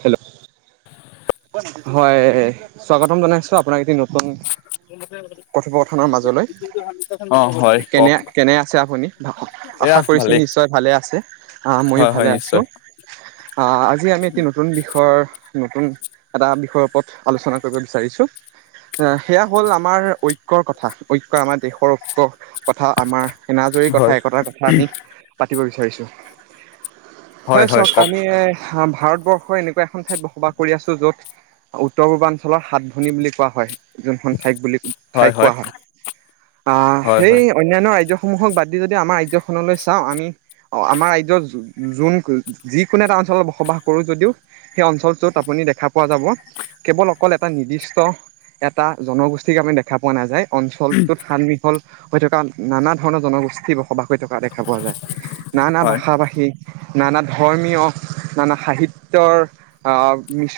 Hello হয় স্বাগতম জনাইছো আপোনাক এটি নতুন কথোপথনৰ মাজলৈ অ হয় কেনে কওক কেনে আছে আপুনি এয়া আশা কৰিছো ভালেই নিশ্চয় ভালে আছে আহ মইও হয় হয় ভালে আছো নিশ্চয় আহ আজি আমি এটি নতুন বিষয়ৰ নতুন এটা বিষয়ৰ ওপৰত আলোচনা কৰিব বিচাৰিছো সেয়া হ'ল আমাৰ ঐক্য কথা ঐক্য আমাৰ দেশৰ কথা আমাৰ এনাজৰীৰ কথা হয় একতাৰ কথা আমি পাতিব বিচাৰোঁ থৈছোঁ হয় চাঁওক আমি ভাৰতবৰ্ষ এনেকুৱা এখন ঠাইত বসবাস কৰি আছো য'ত উত্তৰ পূৰ্বাঞ্চলৰ সাত ভনী বুলি কোৱা হয় যোনখন ঠাইক বুলি ঠাইক কোৱা হয় আহ হয় সেই হয় অন্যান্য ৰাজ্য সমূহক বাদ দি যদি আমাৰ ৰাজ্যখনলৈ চাওঁ আমি আমাৰ ৰাজ্যৰ যোন যিকোনো এটা অঞ্চলত বসবাস কৰোঁ যদিও সেই অঞ্চলটোত আপুনি দেখ পোৱা যাব কেৱল অকল এটা নিৰ্দিষ্ট এটা জনগোষ্ঠীৰ আমাক দেখা পোৱা নাযায় অঞ্চলটোত সানমিহল হৈ থকা নানা ধৰণৰ জনগোষ্ঠী বসবাস হৈ থকা দেখা পোৱা যায় নানা হয় ভাষা ভাষী নানা ধৰ্মীয় নানা সাহিত্য অ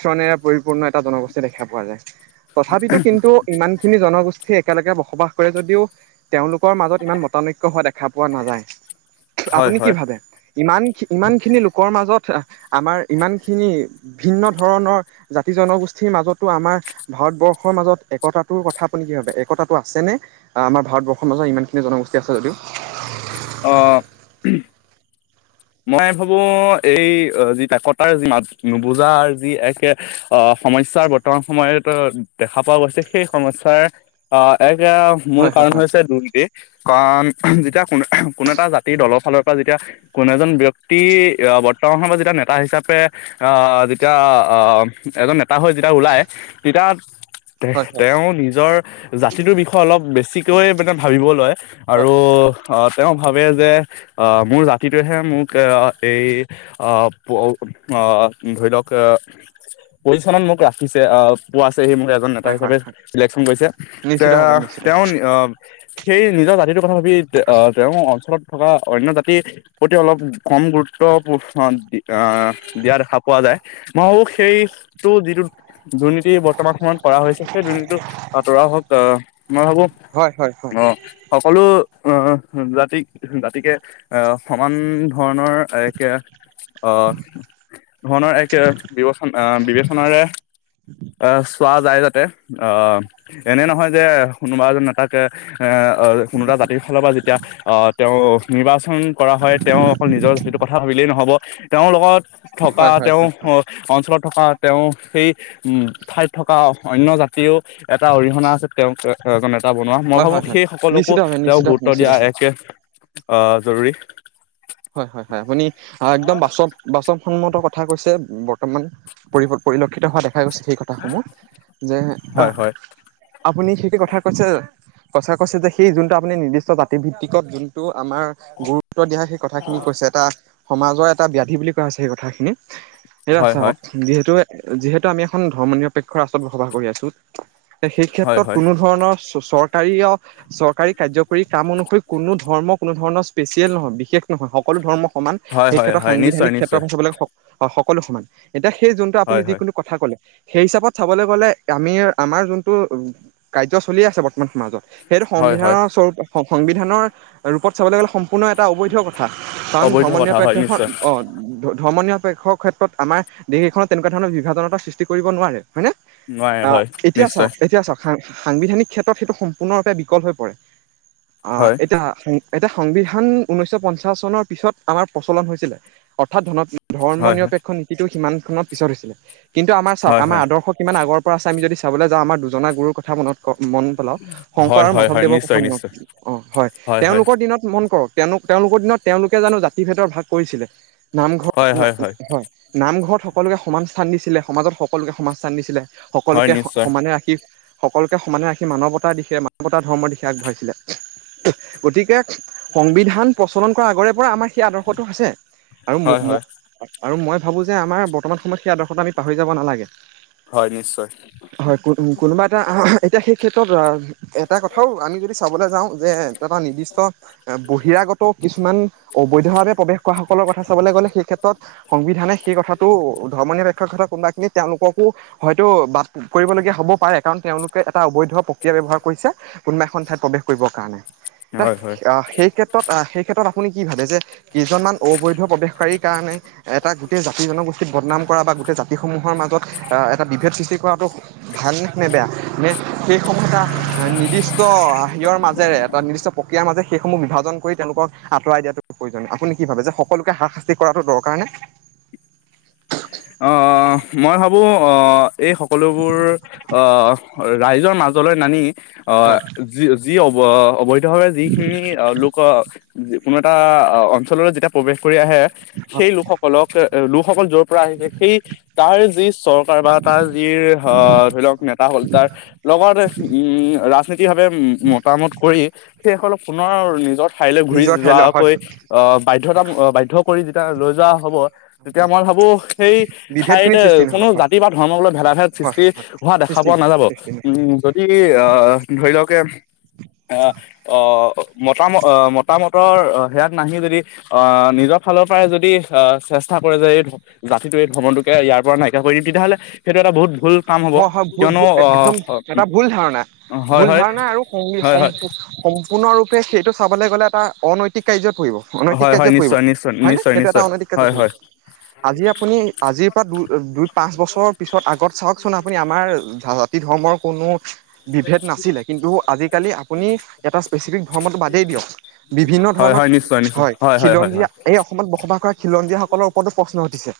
মানে পৰিপূৰ্ণ এটা জনগোষ্ঠী দেখা পোৱা যায় তথাপিতো কিন্তু ইমান খিনি জনগোষ্ঠীয়ে একেলগে বসবাস কৰে যদিও তেওঁলোকৰ মাজত ইমান মতানৈক্য হোৱা দেখা পোৱা নাযায় হয় আপুনি কি হয় ভাবে ইমান ইমানখিনি লোকৰ মাজত আমাৰ ইমান খিনি ভিন্ন ধৰণৰ জাতি জনগোষ্ঠীৰ মাজতো আমাৰ ভাৰতবৰ্ষৰ মাজত একতাটোৰ কথা আপুনি কি ভাবে একতাটো আছেনে আমাৰ ভাৰতবৰ্ষৰ মাজত ইমানখিনি জনগোষ্ঠী আছে যদিও অ মই ভাবো এই যি একতাৰ যি মাত নুবুজাৰ যি এক আহ সমস্যাৰ বৰ্তমান সময়ত দেখা পোৱা গৈছে সেই সমস্যাৰ অ এক এতিয়া মূল হয় হয় কাৰণ হয় হৈছে দুনটি কাৰণ যেতিয়া কোন কোনো এটা জাতিৰ দলৰ ফালৰ পৰা যেতিয়া কোনো এজন ব্যক্তি বৰ্তমান সময়ত যেতিয়া নেতা হিচাপে আহ যেতিয়া এজন নেতা হৈ যেতিয়া ওলাই তেতিয়া হয় তেওঁ নিজৰ জাতিটোৰ বিষয়ে অলপ বেছিকৈ মানে ভাবিব লয় আৰু হয় অ তেওঁ ভাবে যে অ মোৰ টোহে মোক এই ধৰি লওক পৰিচন্ন মোক ৰাখিছে পোৱা সেই মখে এজন নেতা হয় হয় হিচাপে হয় চিলেকশচন কৰিছে নিশ্চিতভাৱে তেওঁ নিশ্চিতভাৱে সেই নিজৰ জাতিটো তথাবি তেওঁৰ অঞ্চলত থকা অন্য জাতি প্ৰতি অলপ কম গুৰুত্ব দি অ দিয়া দেখা পোৱা যায় ময়ো সেইটো যিটো দুৰ্নীতি বৰ্তমান সময়ত কৰা হৈছে সেই দুৰ্নীতিটো আতৰা হওক আহ মই ভাবো হয় হয় হয় অ সকলো অ জাতি জাতিকে অ সমান ধৰণৰ একে অ ধৰণৰ এক বিবেচনা বিবেচনাৰে অ চোৱা যায় অ এনে নহয় যে কোনোবা এজন নেতাকে এ কোনো এটা জাতিৰ ফালৰ পৰা এতিয়া আহ তেওঁ নিৰ্বাচন কৰা হয় তেওঁ অকল নিজৰ যিটো কথা ভাবিলেই নহ'ব তেওঁৰ লগত থকা, হয় হয় তেওঁ হয় হয় অ' অঞ্চলত থকা তেওঁ সেই উম, ঠাইত থকা অন্য জাতিও এটা অৰিহণা আছে তেওঁক জনক। বনোৱা মই হয় ভাবো, হয় হয় সেই সকলকো নিশ্চিতভাৱে তেওঁক নিশ্চিত গুৰুত্ব দিয়া নিশ্চিতভাৱে একে অ' জৰুৰী হয়-হয়-হয়, আপুনি একদম বাচক-বাচক সন্মত কথা কথা কৈছে বৰ্তমান পৰি পৰিলক্ষিত হোৱা দেখা দেখা গৈছে সেই কথা সমূহ। যে হয় অ' হয় আপু আপুনি সেইটো কথা কৈছে সঁ‌চা কৈছে যে সেই যোনটো আপুনি নিৰ্দিষ্ট জাতি ভিত্তিকত যোনটো আমাৰ গুৰুত্ব দিয়া হয়। আপুনি কৈছে এটা সমাজৰ এটা ব্যাধি বুলি কোৱা হৈছে সেই কথাখিনি। সেইটো হয় আছে হয় আহওক যিহেতু, যিহেতু আমি এখন ধৰ্ম নিৰপেক্ষৰ ৰাষ্ট্ৰত বসবাস কৰি আছোঁ‌। সেই হয় ক্ষেত্ৰত হয় কোনো ধৰণৰ চৰকাৰী-চৰকাৰী কাৰ কৰি কাম অনুসৰি, কোনো ধৰ্ম, কোনো ধৰণৰ স্পেচিয়েল নহয়, বিশেষ নহয় সকলো ধৰ্ম সমান হয় সেই হয় ক্ষেত্ৰত হয় নিশ্চয় সাংবিধানিক ক্ষেত্ৰৰ নিশ্চয় পা চাবলৈ হয়, সকলো সমান এতিয়া সেই জোনটো হয় আপুনি হয় যিকোনো কথা ক'লে সেই হিচাপত চাবলৈ গ'লে আমি আমাৰ যোনটো কাৰ্য চলি আছে মাজত, সেইটো হয় সংবিধানৰ হয় স্বৰূপ সংবিধানৰ ৰূপত চাবলৈ গ'লে কোনো এটা অবৈধ কথা ত কাৰণ অবৈধ ধৰ্ম্ম কথা হয় নিৰপেক্ষেখন নিশ্চয় অ, ধ ধৰ্ম নিৰপেক্ষৰ ক্ষেত্ৰত আমাৰ দেশ এখনত তেনেকুৱা ধৰণৰ বিভাজনতা সৃষ্টি কৰিব নোৱাৰে। হয়নে? নোৱাৰে অ' হয় এতিয়া নিশ্চয় চাওক, এতিয়া চাওক সাংবিধানিক ক্ষেত্ৰত সেইটো সম্পূৰ্ণৰূপে বিকল হৈ পৰে। অ' হয় এটা এতিয়া সংবিধান ঊনৈশ পঞ্চাশ চনৰ পিছত আমাৰ প্ৰচলন হৈছিলে, অৰ্থাৎ ধন ধৰ্ম হয় হয় নিৰপেক্ষ নীতিটো সিমান নৰ পিছত হৈছিলে কিন্তু আমাৰ চাওক হয় আমাৰ হয় আদৰ্শ কিমান আগৰ পৰা আছে আম যদি চালৈ যাওঁ আমাৰ দুজনা গুৰুৰ কথা মনত মন পেলাও শংকৰ হয় আৰু হয় হয় মাধৱদেৱৰ কথা নিশ্চয় মনত নিশ্চয় অ' হয়। তেওঁলোকৰ দিনত মন কৰক তেওঁলোক তেওঁলোকৰ দিনত তেওঁলোকে জানো জাতি ভেদৰ ভাগ কৰিছিলে? নামঘৰ হয় হয় হয় নামঘৰত সকলোকে সমান স্থান দিছিলে। সমাজত সকলোকে সমাজ স্থান দিছিলে। হয় সকলোকে নিশ্চয় সমানে ৰাখি। সকলোকে সমানে ৰাখি মানৱতাৰ দিশে মানৱতা ধৰ্মৰ দিশে আগবঢ়াইছিলে গতিকে সংবিধান প্ৰচলন। আগৰ পৰা আছে সেই আদৰখটো আছে। হয় হয় আৰু মই ভাবোঁ যে আমাৰ বৰমান সময়ত স আদৰ্শত আমি পাহৰি যাবা লাগে। হয় নিশ্চয় হয় ক কোনোবা এটা এতিয়া সেই ক্ষেত্ৰত এটা কথাও আমি যদি চাবলৈ যাওঁ যে। এটা নিৰ্দিষ্ট এ বহিৰাগত কিছুমান অবৈধভাৱে প্ৰৱেশ কৰা সকলৰ কথা চাবলৈ গ'লে সেই ক্ষেত্ৰত সংবিধান সেই কথাটো ধৰ্ম নিৰপেক্ষৰ ক কোনোবা খিনি তেওঁলোককো হয়তো ব কৰিবলগীয়া হ'ব পাৰে কাৰণ তেওঁলোকে এটা অবৈধ প্ৰক্ৰিয়া ব্যৱহাৰ কৰিছে। কোনোবা এখন ঠাইত প্ৰৱেশ কৰিবৰ কাৰণে। এ হয় হয় অ' সেই ক্ষেত্ৰত অ' সেই ক্ষেত্ৰত আপুনি কি ভাবে যে কেইজনমান অবৈধ প্ৰৱেশকাৰীৰ কাৰণে এটা গোটেই জাতি জনগোষ্ঠীক বদনাম কৰা বা গোটেই জাতিসমূহৰ মাজত এটা বিভেদ সৃষ্টি কৰাটো ভালনে নে বেয়া নে? সেইসমূহ এটা নিৰ্দিষ্ট হিৰৰ মাজেৰে এটা নিৰ্দিষ্ট প্ৰক্ৰিয়াৰ মাজে সেইসমূহ বিভাজন কৰি তেওঁলোকক আঁতৰাই দিয়াতটো প্ৰয়োজন আপুনি কি ভাবে যে সকলোকে হা শাস্তি কৰাটো দৰকাৰ নে? অ' মই ভাবো অহ। এই সকলোবোৰ অ' ৰাইজৰ মাজলৈ নামি অ' য যি অ' অ' অৱশ্য ধৰ যিখিনি লোকৰ কোনো এটা অঞ্চললৈ যেতিয়া প্ৰৱেশ আহে সেই হয়, লোকসকলক লোক সকল জ পৰা আহিছে সেই তাৰ যি চৰকাৰ বা তাৰ যি ধৰি লওক নেতা হল তাৰ লগত উম ৰাজনীতি ভাৱে মতামত কৰি সেইসকল পুনৰ নিজৰ ঠাইলৈ ঘূৰি নিজৰ ঠাইলৈ হয় যোৱাকৈ হয় আহ বাধ্য়তা বাধ্য কৰি যেতিয়া লৈ যোৱা হ'ব তেতিয়া মই ভাবোঁ‌। সেই বিভেদ ঠাইত খিনি সৃষ্টি নহ'ব কোনো হয় জাতি বা ধৰ্মক লৈ ভেদা ভেদ হয় সৃষ্টি হয় হোৱা দেখা সৃষ্টি পোৱা নহয় নাযাব। সৃষ্টি নহয়। উম যদি আ ধৰি লওক এ আহ অ অঁ। মতা - ম - অ মতামতৰ অহ সেয়াত নাহিও যদি অ নিজৰ ফালৰ পৰাই যদি অ চেষ্টা কৰে যে [unintelligible] জাতিটো এই ভ্ৰমণটোকে ইয়াৰ পৰা নাইকিয়া কৰি দিম তেতিয়াহ'লে সেইটো এটা বহুত ভুল কাম হ'ব হয় হয় ভ কিয়নো একদম আহ এটা ভুল ধাৰণা হয় ভুল হয় ধাৰণা আৰু হয় সম হয় সম্পূৰ্ণৰূপে সেইটো চাবলৈ গ'লে। এটা অনৈতিক কাৰ্যত। অনৈতিক হয় হয় কাৰ্যয়ত পৰিব নিশ্চয় নিশ্চয় হয় ন নিশ্চয় সেইটো এটা নিশ্চয় অনৈতিক কাৰ্যয়ত হয় পৰি হয় আজি আপুনি আজিৰ পৰা দু দুই পাঁচ বছৰৰ পিছত আগত চাওক। আপুনি আমাৰ জাতি ধৰ্ম। কোনো। বিভেদ নাছিলে কিন্তু আজিকালি আপুনি এটা স্পেচিফিক ধৰ্মটো বাদেই দিয়ক বিভিন্ন হয় ধৰণৰ হয় নিশ্চয় নিশ্চয় হয় হয় খিলঞ্জীয়াা হয় এই অসমত বসবাস কৰা খিলঞ্জীয়া সকলৰ ওপৰতো প্ৰশ্ন উটিছে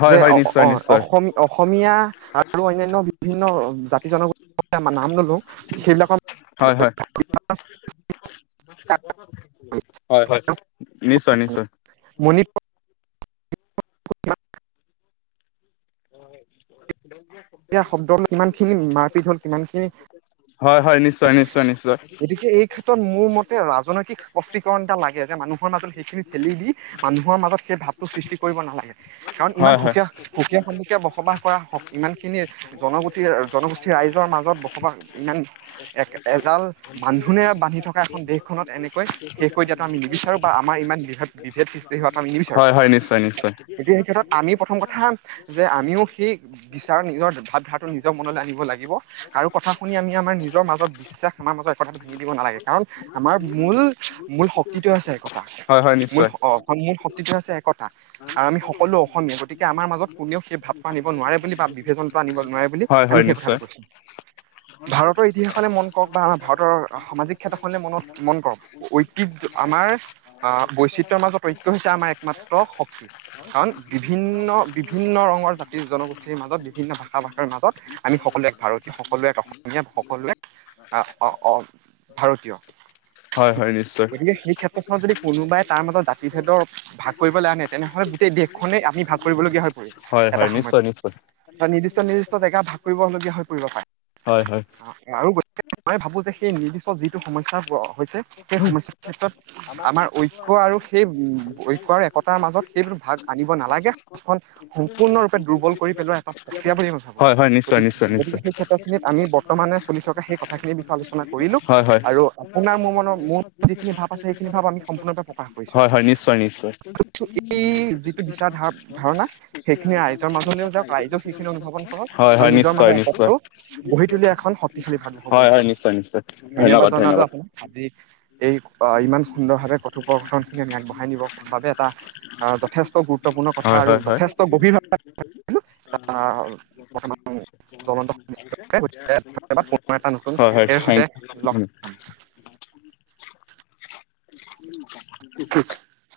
হয় যে হয় অ নিশ্চয় অ নিশ্চয় অসম অসমীয়া। আৰু অন্যান্য বিভিন্ন জাতি জনগোষ্ঠীৰ আম নাম ললো সেইবিলাকৰ হয় হয় হয় হয় নিশ্চয় নিশ্চয় ় হয় সয়া শব্দ ল কিমান খিনি মাৰপি ধ হ'ল কিমানখিনি হয় হয় নিশ্চয় নিশ্চয় নিশ্চয় গতিকে এই ক্ষেত্ৰত মোৰ মতে ৰাজনৈতিক স্পষ্টিকণ এটা লাগে যে মানুহৰ মাজত সেইখিনি ঠেলি দি মানুহৰ মাজত সেই ভাৱ সৃষ্টি কৰিব নালাগে কাৰণ ইমান হয় হয় সুকীয়া সুকীয়া সন্মুকে বসবাস কৰা ইমান খিনি জনগোতি জনগোষ্ঠীৰ ৰাইজৰ মাজত বসবাস ইমান এ এজাল বান্ধোনেৰে বান্ধি থকা এখন দেশখনত এনেকৈ শেষ কৰি দিয়াটো আমি নিবিচাৰো বা আমাৰ ইমান বিভেদ বিভেদ সৃষ্টি হোৱাটো আমি নিবিচাৰো হয় হয় নিশ্চয় নিশ্চয় গতিয়া সেই ক্ষেত্ৰত আমি প্ৰথম কথা যে আমিও সেই নিজৰ ভাৱ ধাৰাটো নিজৰ মনলৈ আনিব লাগিব কাৰো কথা শুনি আমি আমাৰ নিজৰ মাজত বিশ্বাস আমাৰাজত কথাটো ভাঙি দিব নাগে কাৰণ আমাৰ মূল মূল শক্তিটো আছে একটা হয় হয় মূল নিশ্চয় শক্তি হৈছে একতা আৰু আমি সকলো অসমীয়া গতিকে আমাৰ মাজত কোনেও সেই ভাৱটো আনিব নোৱাৰে বুলি ভাবি কেইজন টানিব নোৱাৰে বুলি হয় আমি হয় সেই কথাটো নিশ্চয় কৈছো ভাৰতৰ ইতিহাসখনে মন কৰক বা আমাৰ ভাৰতৰ সামাজিক ক্ষেত্ৰ খনে মনত মন কৰক ঐতিহ্ আমাৰ আহ বৈচিত্ৰৰ মাজত ঐক্য হৈছে আমাৰ একমাত্ৰ শক্তি কাৰণ বিভিন্ন বিভিন্ন ৰঙৰ জাতি জনগোষ্ঠীৰ মাজত। বিভিন্ন ভাষা ভাষাৰ মাজত আমি সকলোৱে এক ভাৰতীয় সকলোৱে এক অসমীয়া সকলোৱে ভাৰতীয়। হয় হয় নিশ্চয় গতিকে সেই ক্ষেত্ৰখনত যদি। কোনোবাই তাৰ মাজত জাতিভেদৰ ভাগ কৰিবলে আনে, তেনেহ'লে গোটেই দেশখনে আমি ভাগ কৰিবলগীয়া হয়। হয় হয়, নিশ্চয় নিশ্চয়। নিৰ্দিষ্ট-নিৰ্দিষ্ট জেগা ভাগ কৰিবলগীয়া হৈ পৰিব হয় হয় পাৰে। আৰু মই ভাবো যে সেই নিৰ্দিষ্ট যিটো সমস্যা হৈছে, সেই সমস্যাৰ ক্ষেত্ৰত আমাৰ ঐক্য আৰু সেই উ-ঐক্য আৰু একতাৰ মাজত সেই ভাগ আনিব নালাগে, সমাজখন সম্পূৰ্ণৰূপে দুৰ্বল কৰি পেলোৱা [unintelligible] তেতিয়া বুলি [unintelligible] হয় হয় নিশ্চয় নিশ্চয় গতিকে-গতিকে নিশ্চয় সেই ক্ষেত্ৰখিনিত আমি [unintelligible] চলি থকা সেই কথাখিনিৰ বিষয়ে আলোচনা কৰিলো হয় আৰু আপোনাৰ মোৰ মনৰ মোৰ যিখিনি ভাৱ আছে সেইখিনি ভাৱ আমি সম্পূৰ্ণৰূপে প্ৰকাশ কৰিছো হয়, নিশ্চয় নিশ্চয়। এই যিটো বিচাৰ ধাৰ ধাৰণা সেইখিনি ৰাইজৰ মাজলৈও যাওক ৰাইজেও সেইখিনি অনুভাবন কৰক। হয় আৰু হয় নিজৰ নিশ্চয় মাজত নিশ্চয় একতাটো গ [unintelligible] এখন সত শালী ভাৰতবৰ্ষ হয় কৰিছ, হয় নিশ্চয় নিশ্চয় ধন্যবাদ জনালো আপোনাক, আজি এই ইমান সুন্দৰভাৱে কথোপকথনখিনি আমি আগবঢ়াই নিবৰ বাবে এটা আহ যথেষ্ট গুৰুত্বপূৰ্ণ কথা হয় আৰু হয় হয়। [unintelligible] যথেষ্ট গভীৰ বৰ্তমান জ্বলন্ত সমস্যা গতিকে ধন্যবাদ পুনৰ এটা নতুন হয় হয়, এৰ সৈতে থেংক লগ [unintelligible] [unintelligible] [unintelligible]